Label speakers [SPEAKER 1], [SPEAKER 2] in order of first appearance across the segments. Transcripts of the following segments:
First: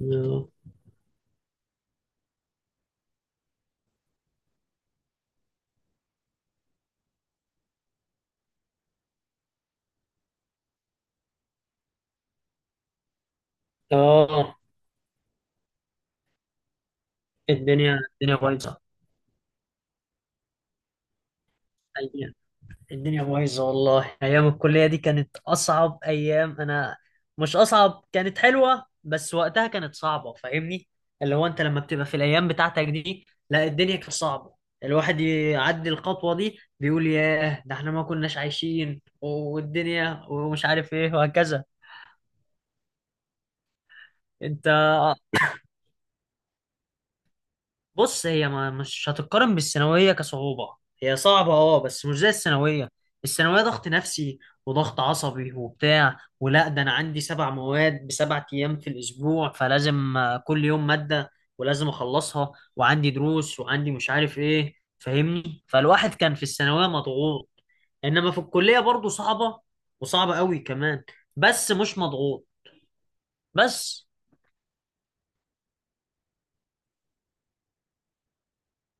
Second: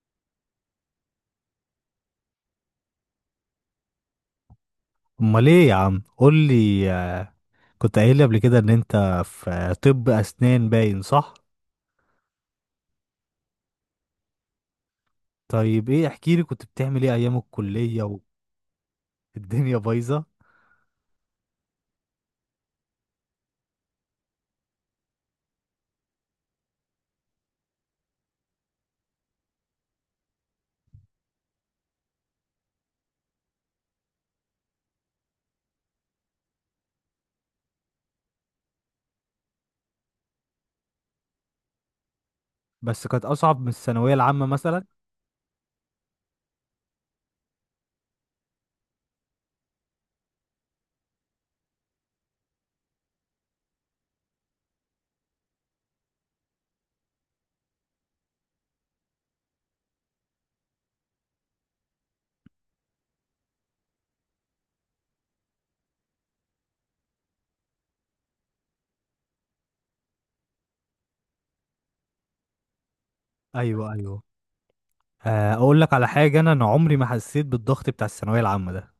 [SPEAKER 1] اه.
[SPEAKER 2] امال ايه يا عم؟ قول لي، كنت قايل لي قبل كده ان انت في طب اسنان، باين صح؟
[SPEAKER 1] آه،
[SPEAKER 2] طيب، ايه؟ احكي لي، كنت بتعمل ايه ايام
[SPEAKER 1] الدنيا
[SPEAKER 2] الكلية؟
[SPEAKER 1] الدنيا بايظه.
[SPEAKER 2] والدنيا بايظة.
[SPEAKER 1] أيام- الدنيا بايظه والله، ايام الكليه دي كانت اصعب ايام. انا مش اصعب، كانت حلوه، بس وقتها كانت صعبه. فاهمني؟ اللي هو انت لما بتبقى في الايام بتاعتك دي، لا الدنيا كانت صعبه. الواحد يعدي الخطوه دي بيقول ياه، ده احنا ما كناش عايشين والدنيا ومش عارف ايه وهكذا.
[SPEAKER 2] بس كانت اصعب من الثانوية العامة
[SPEAKER 1] انت
[SPEAKER 2] مثلا؟
[SPEAKER 1] بص، هي ما مش هتتقارن بالثانوية كصعوبة. هي صعبة اه، بس مش زي الثانوية. الثانوية ضغط نفسي وضغط عصبي وبتاع، ولا ده انا عندي سبع مواد بسبع ايام في الاسبوع، فلازم كل يوم مادة، ولازم اخلصها، وعندي دروس، وعندي مش عارف ايه. فاهمني؟ فالواحد كان في الثانوية مضغوط، انما في الكلية برضو صعبة. وصعبة قوي كمان، بس مش مضغوط
[SPEAKER 2] ايوه،
[SPEAKER 1] بس.
[SPEAKER 2] ايوه. اقول لك على حاجة، انا عمري ما حسيت بالضغط بتاع الثانوية العامة ده.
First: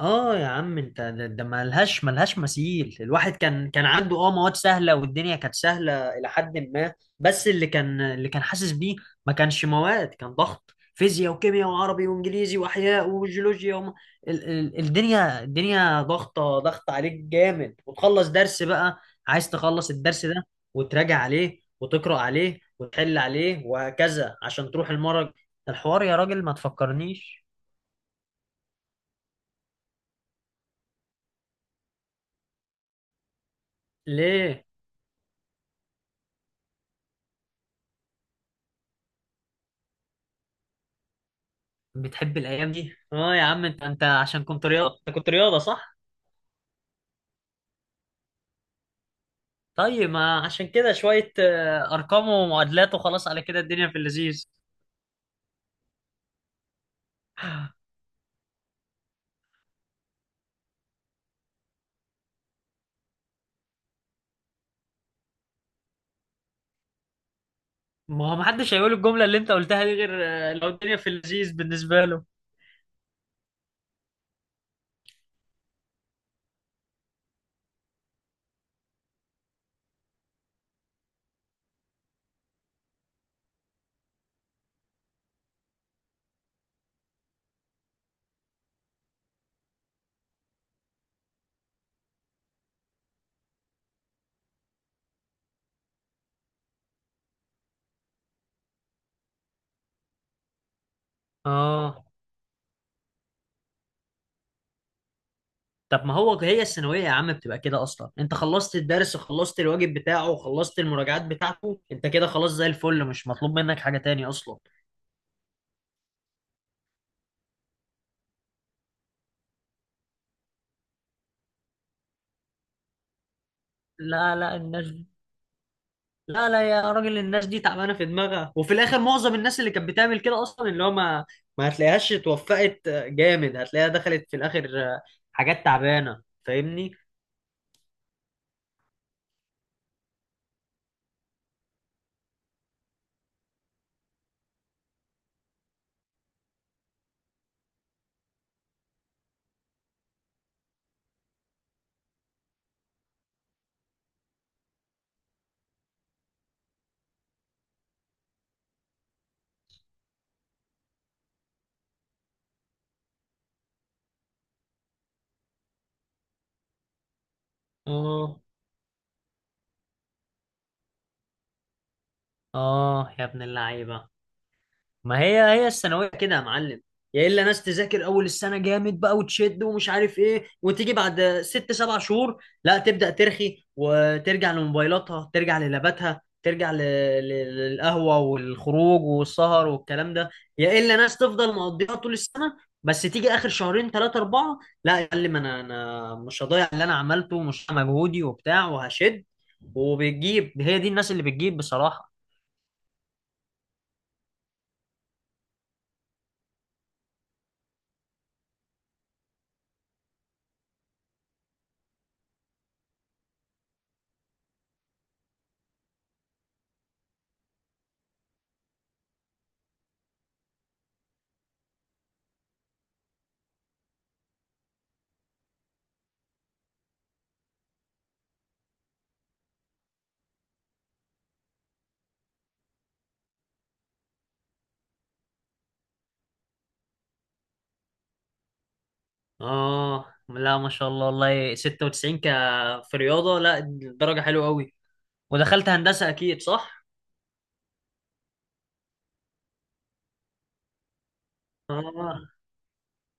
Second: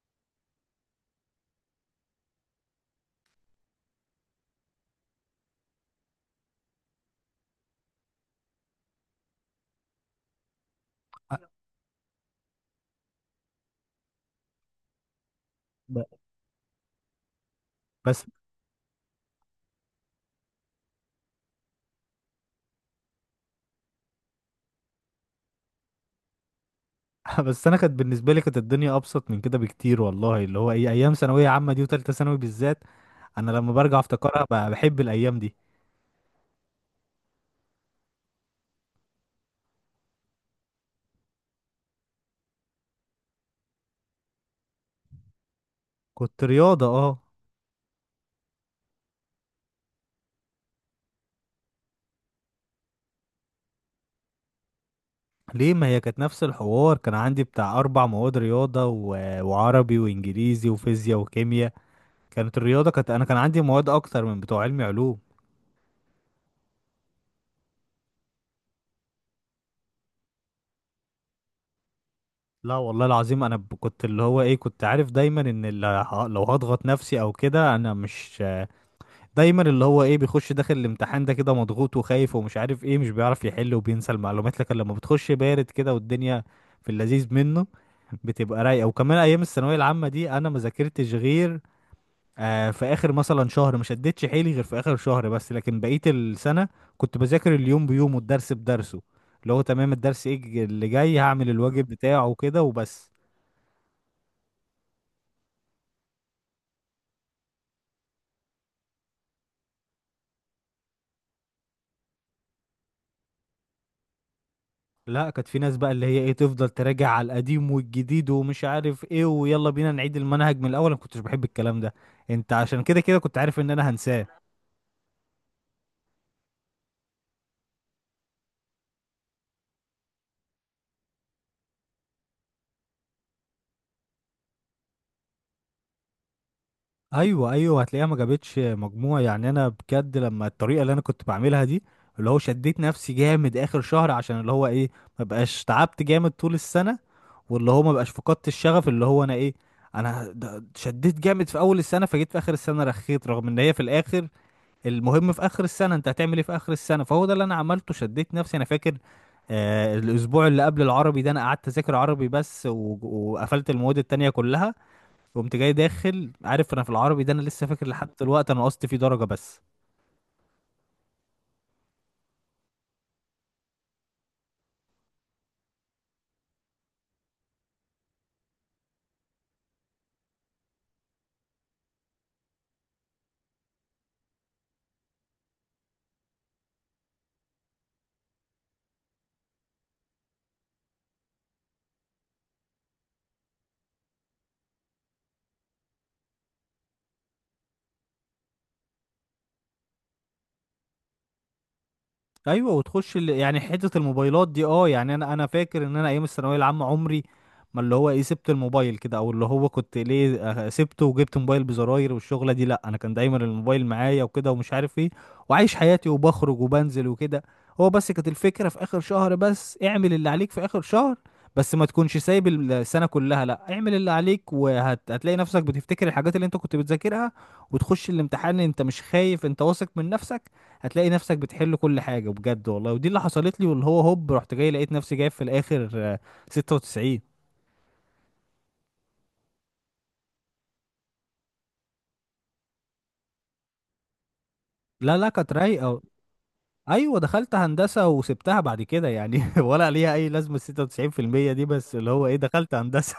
[SPEAKER 1] اه يا عم، انت ده ملهاش مثيل. الواحد كان عنده اه مواد سهله، والدنيا كانت سهله الى حد ما. بس اللي كان حاسس بيه، ما كانش مواد، كان ضغط: فيزياء
[SPEAKER 2] أ-
[SPEAKER 1] وكيمياء وعربي وانجليزي واحياء وجيولوجيا الدنيا
[SPEAKER 2] ب-
[SPEAKER 1] ضغط عليك جامد.
[SPEAKER 2] بس
[SPEAKER 1] وتخلص درس بقى، عايز تخلص الدرس ده وتراجع عليه وتقرا عليه وتحل عليه وهكذا عشان تروح المرج. الحوار يا راجل، ما تفكرنيش.
[SPEAKER 2] بس انا كانت بالنسبة لي، كانت الدنيا ابسط من كده بكتير، والله. اللي هو ايه ايام ثانوية عامة دي، وتالتة ثانوي بالذات، انا لما برجع افتكرها
[SPEAKER 1] ليه
[SPEAKER 2] بحب الايام دي.
[SPEAKER 1] بتحب الايام دي؟ اه يا عم، انت عشان كنت رياضه، انت كنت رياضه صح؟
[SPEAKER 2] كنت رياضة، اه.
[SPEAKER 1] طيب ما عشان كده شويه ارقام ومعادلات وخلاص، على كده الدنيا في اللذيذ.
[SPEAKER 2] ليه؟ ما هي كانت نفس الحوار، كان عندي بتاع أربع مواد رياضة وعربي وإنجليزي وفيزياء وكيمياء. كانت الرياضة، كانت أنا كان عندي مواد أكتر من بتوع علمي علوم.
[SPEAKER 1] ما هو محدش هيقول الجمله اللي انت قلتها دي غير لو الدنيا في اللذيذ بالنسبه له.
[SPEAKER 2] لا والله العظيم أنا كنت اللي هو إيه، كنت عارف دايما إن اللي لو هضغط نفسي أو كده أنا مش. دايما اللي هو إيه بيخش داخل الامتحان ده كده مضغوط وخايف ومش عارف إيه، مش بيعرف يحل وبينسى المعلومات، لكن لما بتخش بارد كده والدنيا في اللذيذ منه، بتبقى رايقه. وكمان ايام الثانويه العامه دي انا ما ذاكرتش غير في اخر مثلا شهر، ما شدتش حيلي غير في اخر شهر بس، لكن بقية السنة كنت بذاكر اليوم بيومه، الدرس بدرسه، اللي هو تمام الدرس ايه اللي جاي هعمل الواجب
[SPEAKER 1] اه.
[SPEAKER 2] بتاعه وكده وبس.
[SPEAKER 1] طب ما هو هي الثانويه يا عم بتبقى كده اصلا، انت خلصت الدرس وخلصت الواجب بتاعه وخلصت المراجعات بتاعته، انت كده خلاص زي الفل، مش مطلوب منك حاجه تاني اصلا.
[SPEAKER 2] لا، كانت في ناس بقى اللي هي ايه تفضل تراجع على القديم والجديد ومش عارف ايه، ويلا بينا نعيد المنهج من الاول، انا ما كنتش بحب الكلام ده. انت عشان كده كنت عارف ان انا هنساه.
[SPEAKER 1] لا لا الناس، لا لا يا راجل، الناس دي تعبانه في دماغها، وفي الاخر معظم الناس اللي كانت بتعمل كده اصلا، اللي هو ما هتلاقيهاش اتوفقت جامد، هتلاقيها دخلت في الاخر حاجات تعبانه. فاهمني؟
[SPEAKER 2] ايوه، ايوه. هتلاقيها ما جابتش مجموع يعني. انا بجد لما الطريقه اللي انا كنت بعملها دي، اللي هو شديت نفسي جامد اخر شهر عشان اللي هو ايه ما بقاش تعبت جامد طول السنه، واللي هو ما بقاش فقدت الشغف، اللي هو انا ايه انا شديت جامد في اول السنه، فجيت في اخر السنه رخيت، رغم ان هي في الاخر، المهم في اخر السنه انت هتعمل ايه في اخر السنه، فهو ده اللي انا عملته، شديت نفسي. انا فاكر الاسبوع اللي قبل العربي ده انا قعدت اذاكر عربي بس وقفلت المواد التانية كلها. قمت جاي داخل عارف انا في العربي ده، انا لسه فاكر لحد
[SPEAKER 1] اه.
[SPEAKER 2] دلوقتي انا نقصت فيه درجه بس.
[SPEAKER 1] اه يا ابن اللعيبه، ما هي هي الثانويه كده يا معلم. يا الا ناس تذاكر اول السنه جامد بقى وتشد ومش عارف ايه، وتيجي بعد ست سبع شهور لا تبدا ترخي وترجع لموبايلاتها، ترجع للاباتها، ترجع للقهوه والخروج والسهر والكلام ده. يا الا ناس تفضل مقضيها طول السنه، بس تيجي اخر شهرين ثلاثه اربعه لا يا معلم، انا مش هضيع اللي انا عملته، ومش هضيع مجهودي وبتاع، وهشد. وبتجيب، هي دي الناس اللي بتجيب بصراحه.
[SPEAKER 2] ايوه، وتخش يعني حته الموبايلات دي. اه، يعني انا فاكر ان انا ايام الثانويه العامه عمري ما اللي هو ايه سبت الموبايل كده، او اللي هو كنت ليه سبته وجبت موبايل بزراير والشغله دي، لا انا كان دايما الموبايل معايا وكده ومش عارف ايه، وعايش حياتي وبخرج وبنزل وكده. هو بس كانت الفكره في اخر شهر بس، اعمل اللي عليك في اخر شهر، بس ما تكونش سايب السنه كلها. لا، اعمل اللي عليك وهتلاقي نفسك بتفتكر الحاجات اللي انت كنت بتذاكرها، وتخش الامتحان انت مش خايف، انت واثق من نفسك، هتلاقي نفسك بتحل كل حاجة بجد والله. ودي اللي حصلت لي، واللي هو هوب رحت جاي لقيت نفسي جايب في الآخر 96.
[SPEAKER 1] اه، لا ما شاء الله والله، 96 ك؟ في رياضة؟ لا درجة حلوة قوي.
[SPEAKER 2] لا، لا، كانت
[SPEAKER 1] ودخلت
[SPEAKER 2] رايقة.
[SPEAKER 1] هندسة اكيد صح؟
[SPEAKER 2] أيوة، دخلت هندسة وسبتها بعد كده يعني ولا ليها أي لازمة 96% دي، بس اللي
[SPEAKER 1] اه
[SPEAKER 2] هو إيه دخلت هندسة.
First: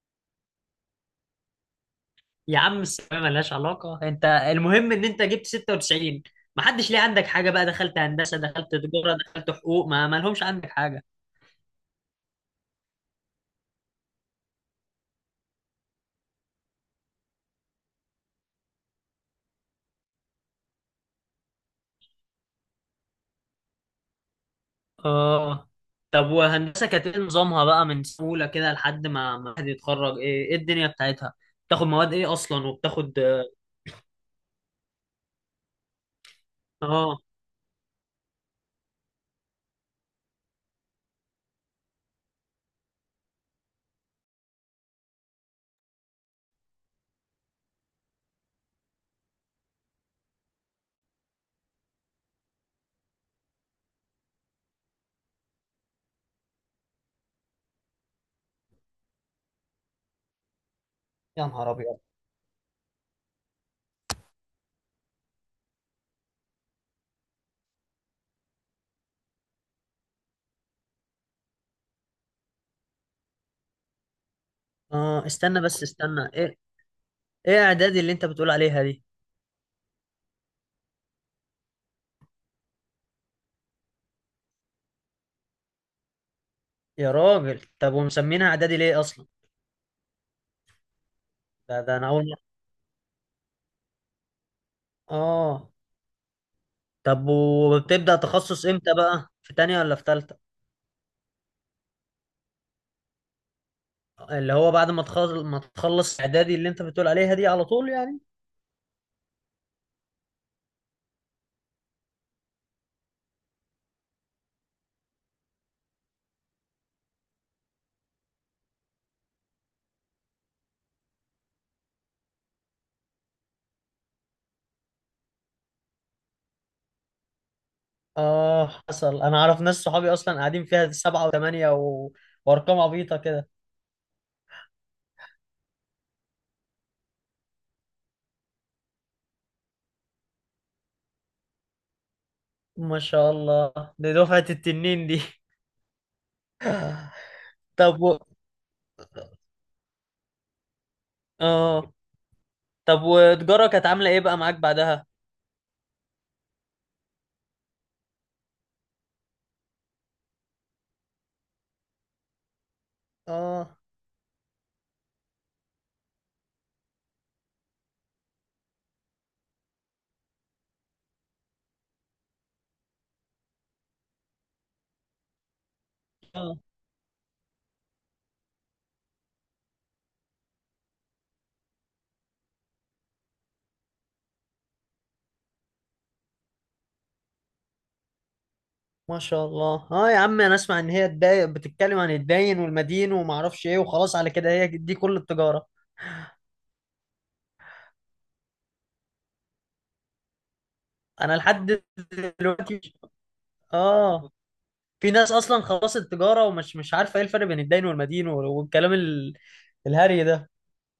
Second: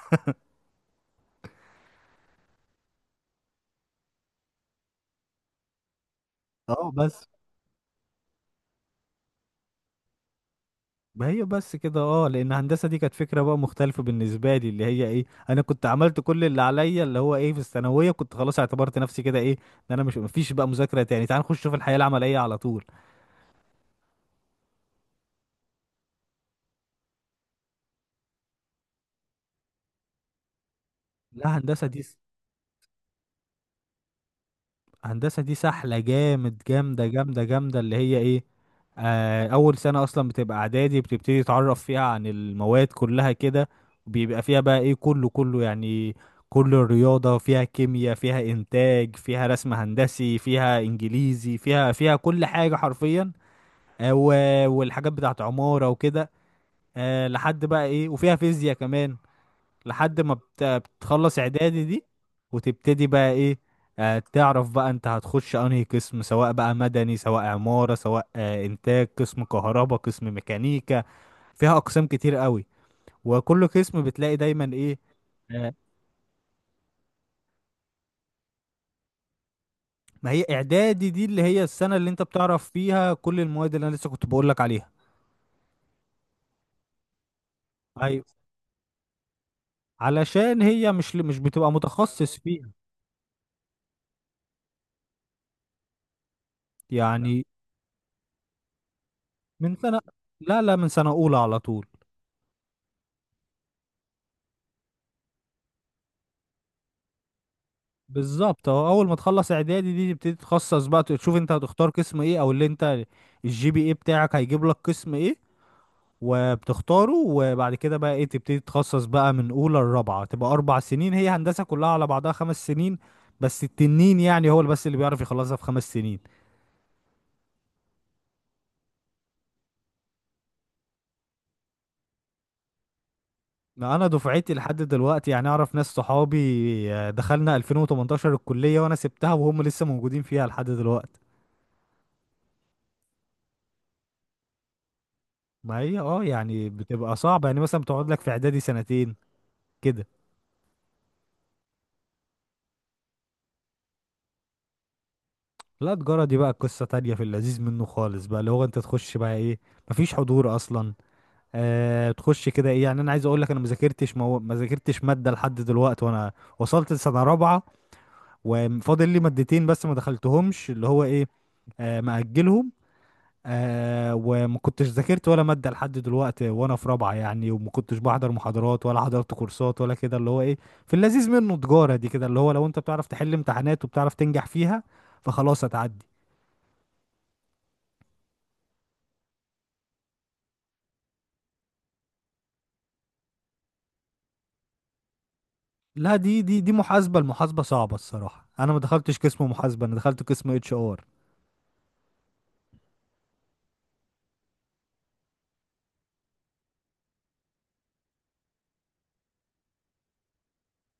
[SPEAKER 1] يا عم، الثانوية ملهاش علاقة، انت المهم ان انت جبت 96. ما
[SPEAKER 2] اه،
[SPEAKER 1] حدش ليه
[SPEAKER 2] بس.
[SPEAKER 1] عندك حاجة بقى، دخلت هندسة، دخلت تجارة، دخلت حقوق، ما لهمش عندك حاجة.
[SPEAKER 2] ما هي بس كده، اه. لأن هندسة دي كانت فكرة بقى مختلفة بالنسبة لي، اللي هي إيه أنا كنت عملت كل اللي عليا، اللي هو إيه في الثانوية كنت خلاص اعتبرت نفسي كده إيه إن أنا مش، مفيش بقى مذاكرة تاني، تعال نخش في الحياة العملية على طول.
[SPEAKER 1] اه. طب وهندسة كانت ايه نظامها بقى، من سهولة كده لحد ما حد يتخرج؟ ايه الدنيا بتاعتها؟
[SPEAKER 2] لا، هندسة
[SPEAKER 1] بتاخد
[SPEAKER 2] دي
[SPEAKER 1] مواد ايه اصلا، وبتاخد؟
[SPEAKER 2] هندسة دي سحلة جامد، جامدة
[SPEAKER 1] اه
[SPEAKER 2] جامدة جامدة، اللي هي ايه اول سنة اصلا بتبقى اعدادي، بتبتدي تتعرف فيها عن المواد كلها كده، وبيبقى فيها بقى ايه كله كله يعني، كل الرياضة فيها، كيمياء فيها، انتاج فيها، رسم هندسي فيها، انجليزي فيها كل حاجة حرفيا. والحاجات بتاعت عمارة وكده. لحد بقى ايه، وفيها فيزياء كمان، لحد ما بتخلص
[SPEAKER 1] يا نهار
[SPEAKER 2] اعدادي
[SPEAKER 1] ابيض.
[SPEAKER 2] دي. وتبتدي بقى ايه. تعرف بقى انت هتخش انهي قسم، سواء بقى مدني، سواء عمارة، سواء انتاج، قسم كهرباء، قسم ميكانيكا، فيها اقسام كتير قوي، وكل قسم بتلاقي دايما ايه.
[SPEAKER 1] اه استنى
[SPEAKER 2] آه
[SPEAKER 1] بس، استنى. ايه؟ ايه اعدادي اللي انت بتقول عليها دي؟
[SPEAKER 2] ما هي اعدادي دي اللي هي السنة اللي انت بتعرف فيها كل المواد اللي انا لسه كنت بقول لك عليها.
[SPEAKER 1] يا راجل، طب
[SPEAKER 2] ايوه،
[SPEAKER 1] ومسمينها اعدادي ليه اصلا؟
[SPEAKER 2] علشان هي مش بتبقى
[SPEAKER 1] ده انا اول
[SPEAKER 2] متخصص
[SPEAKER 1] مره.
[SPEAKER 2] فيها
[SPEAKER 1] اه. طب
[SPEAKER 2] يعني.
[SPEAKER 1] وبتبدا تخصص امتى بقى، في
[SPEAKER 2] من
[SPEAKER 1] تانية ولا
[SPEAKER 2] سنة؟
[SPEAKER 1] في تالتة؟
[SPEAKER 2] لا، لا، من سنة اولى على طول.
[SPEAKER 1] اللي هو بعد ما تخلص اعدادي اللي انت بتقول عليها دي على طول يعني؟
[SPEAKER 2] بالظبط اهو، اول ما تخلص اعدادي دي تبتدي تخصص بقى، تشوف انت هتختار قسم ايه، او اللي انت الـGPA بتاعك هيجيب لك قسم ايه، وبتختاره، وبعد كده بقى ايه تبتدي تتخصص بقى من اولى لرابعه، تبقى 4 سنين. هي هندسه كلها على بعضها 5 سنين، بس التنين يعني هو اللي بس اللي بيعرف يخلصها في 5 سنين.
[SPEAKER 1] اه حصل. انا اعرف ناس صحابي اصلا قاعدين فيها سبعة وثمانية وارقام عبيطه كده.
[SPEAKER 2] ما انا دفعتي لحد دلوقتي يعني اعرف ناس صحابي دخلنا 2018 الكليه وانا سبتها وهم لسه موجودين فيها لحد دلوقتي.
[SPEAKER 1] ما شاء الله، دي دفعه التنين دي.
[SPEAKER 2] ما هي اه يعني بتبقى صعبه يعني، مثلا
[SPEAKER 1] طب
[SPEAKER 2] بتقعد
[SPEAKER 1] و...
[SPEAKER 2] لك في اعدادي سنتين كده.
[SPEAKER 1] اه. طب وتجاره كانت عامله ايه بقى معاك بعدها؟
[SPEAKER 2] لا، تجارة دي بقى قصة تانية في اللذيذ منه خالص بقى، اللي هو انت تخش بقى ايه، مفيش حضور اصلا. تخش كده ايه، يعني انا عايز اقول لك، انا ما
[SPEAKER 1] اه
[SPEAKER 2] ذاكرتش ما ذاكرتش مادة لحد دلوقتي وانا وصلت لسنة رابعة، وفاضل لي مادتين بس ما دخلتهمش، اللي هو ايه مأجلهم، وما كنتش ذاكرت ولا مادة لحد دلوقتي وانا في رابعة يعني، وما كنتش بحضر محاضرات ولا حضرت كورسات ولا كده، اللي هو ايه في اللذيذ منه، تجارة دي كده اللي هو، لو انت بتعرف تحل امتحانات وبتعرف تنجح فيها، فخلاص هتعدي.
[SPEAKER 1] ما شاء الله. اه يا عم، انا اسمع ان هي تباين بتتكلم عن الداين والمدين وما اعرفش ايه، وخلاص على كده هي دي كل التجاره.
[SPEAKER 2] لا، دي محاسبة، المحاسبة صعبة الصراحة، انا ما دخلتش قسم محاسبة، انا دخلت قسم HR.
[SPEAKER 1] انا لحد دلوقتي. اه. في ناس اصلا خلاص التجاره، ومش مش عارفه ايه الفرق بين الداين والمدين والكلام الهري ده.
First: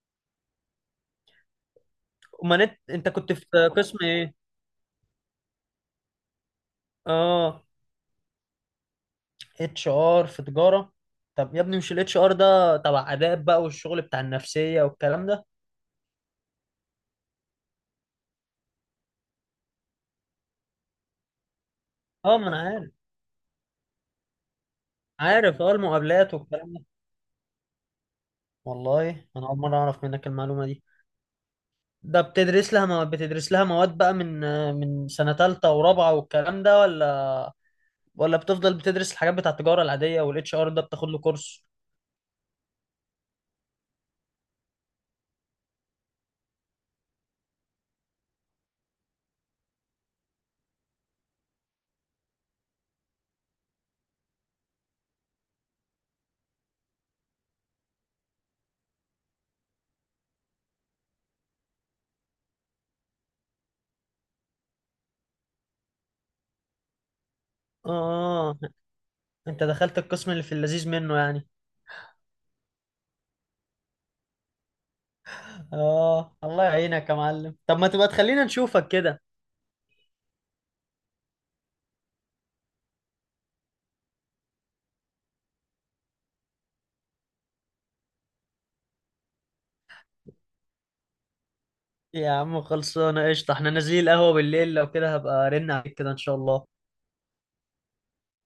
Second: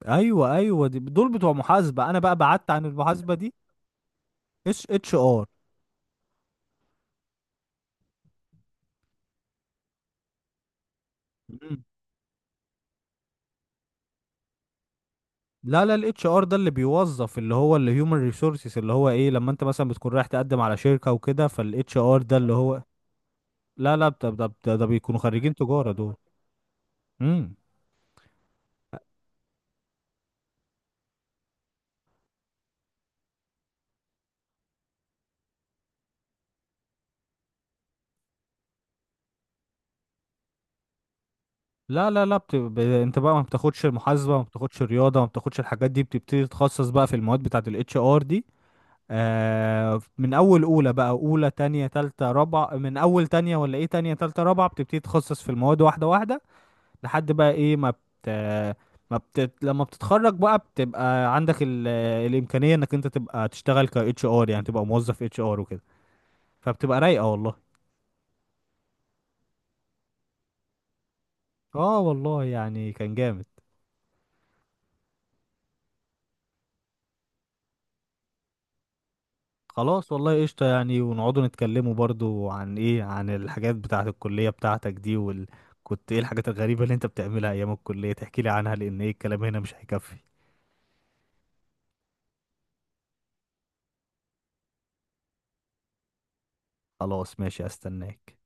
[SPEAKER 2] ايوه، ايوه، دي دول بتوع محاسبة، انا بقى
[SPEAKER 1] امال
[SPEAKER 2] بعدت
[SPEAKER 1] انت
[SPEAKER 2] عن
[SPEAKER 1] انت
[SPEAKER 2] المحاسبة
[SPEAKER 1] كنت في
[SPEAKER 2] دي.
[SPEAKER 1] قسم ايه؟
[SPEAKER 2] اتش ار.
[SPEAKER 1] اه، اتش ار في تجاره؟ طب يا ابني مش الاتش ار ده تبع اداب بقى، والشغل بتاع النفسيه والكلام ده؟
[SPEAKER 2] لا، لا، الاتش ار ده اللي بيوظف، اللي هو اللي هيومن ريسورسز، اللي هو ايه لما انت مثلا بتكون رايح تقدم على شركة وكده، فالاتش ار ده
[SPEAKER 1] اه ما
[SPEAKER 2] اللي
[SPEAKER 1] انا
[SPEAKER 2] هو.
[SPEAKER 1] عارف.
[SPEAKER 2] لا، لا، ده بيكونوا خريجين
[SPEAKER 1] عارف اه،
[SPEAKER 2] تجارة دول.
[SPEAKER 1] المقابلات والكلام ده.
[SPEAKER 2] امم.
[SPEAKER 1] والله انا اول مره اعرف منك المعلومه دي. ده بتدرس لها مواد؟ بتدرس لها مواد بقى من سنة تالتة ورابعة والكلام ده؟ ولا بتفضل بتدرس الحاجات بتاع التجارة العادية، والاتش ار ده بتاخد له كورس؟
[SPEAKER 2] لا، لا، لا، انت بقى ما بتاخدش المحاسبة، ما بتاخدش الرياضة، ما بتاخدش الحاجات دي، بتبتدي تتخصص بقى في المواد بتاعة الاتش ار دي. من اول اولى بقى، اولى تانية تالتة رابعة، من اول تانية ولا ايه، تانية تالتة رابعة بتبتدي تخصص في المواد واحدة واحدة، لحد بقى ايه ما بت ما بت... لما بتتخرج بقى، بتبقى عندك الامكانية انك انت تبقى تشتغل ك اتش ار يعني، تبقى موظف اتش ار وكده، فبتبقى رايقة والله.
[SPEAKER 1] اه، انت دخلت القسم اللي في اللذيذ منه يعني.
[SPEAKER 2] اه، والله يعني كان جامد.
[SPEAKER 1] اه، الله يعينك يا معلم. طب ما تبقى تخلينا نشوفك كده.
[SPEAKER 2] خلاص والله، قشطة يعني، ونقعدوا نتكلموا برضو عن ايه، عن الحاجات بتاعة الكلية بتاعتك دي كنت ايه الحاجات الغريبة اللي انت بتعملها ايام الكلية تحكي لي عنها، لان ايه، الكلام هنا مش هيكفي.
[SPEAKER 1] يا عم خلصانة قشطة، احنا نازلين القهوة بالليل، لو كده هبقى ارن عليك كده ان شاء الله.
[SPEAKER 2] خلاص، ماشي، استناك.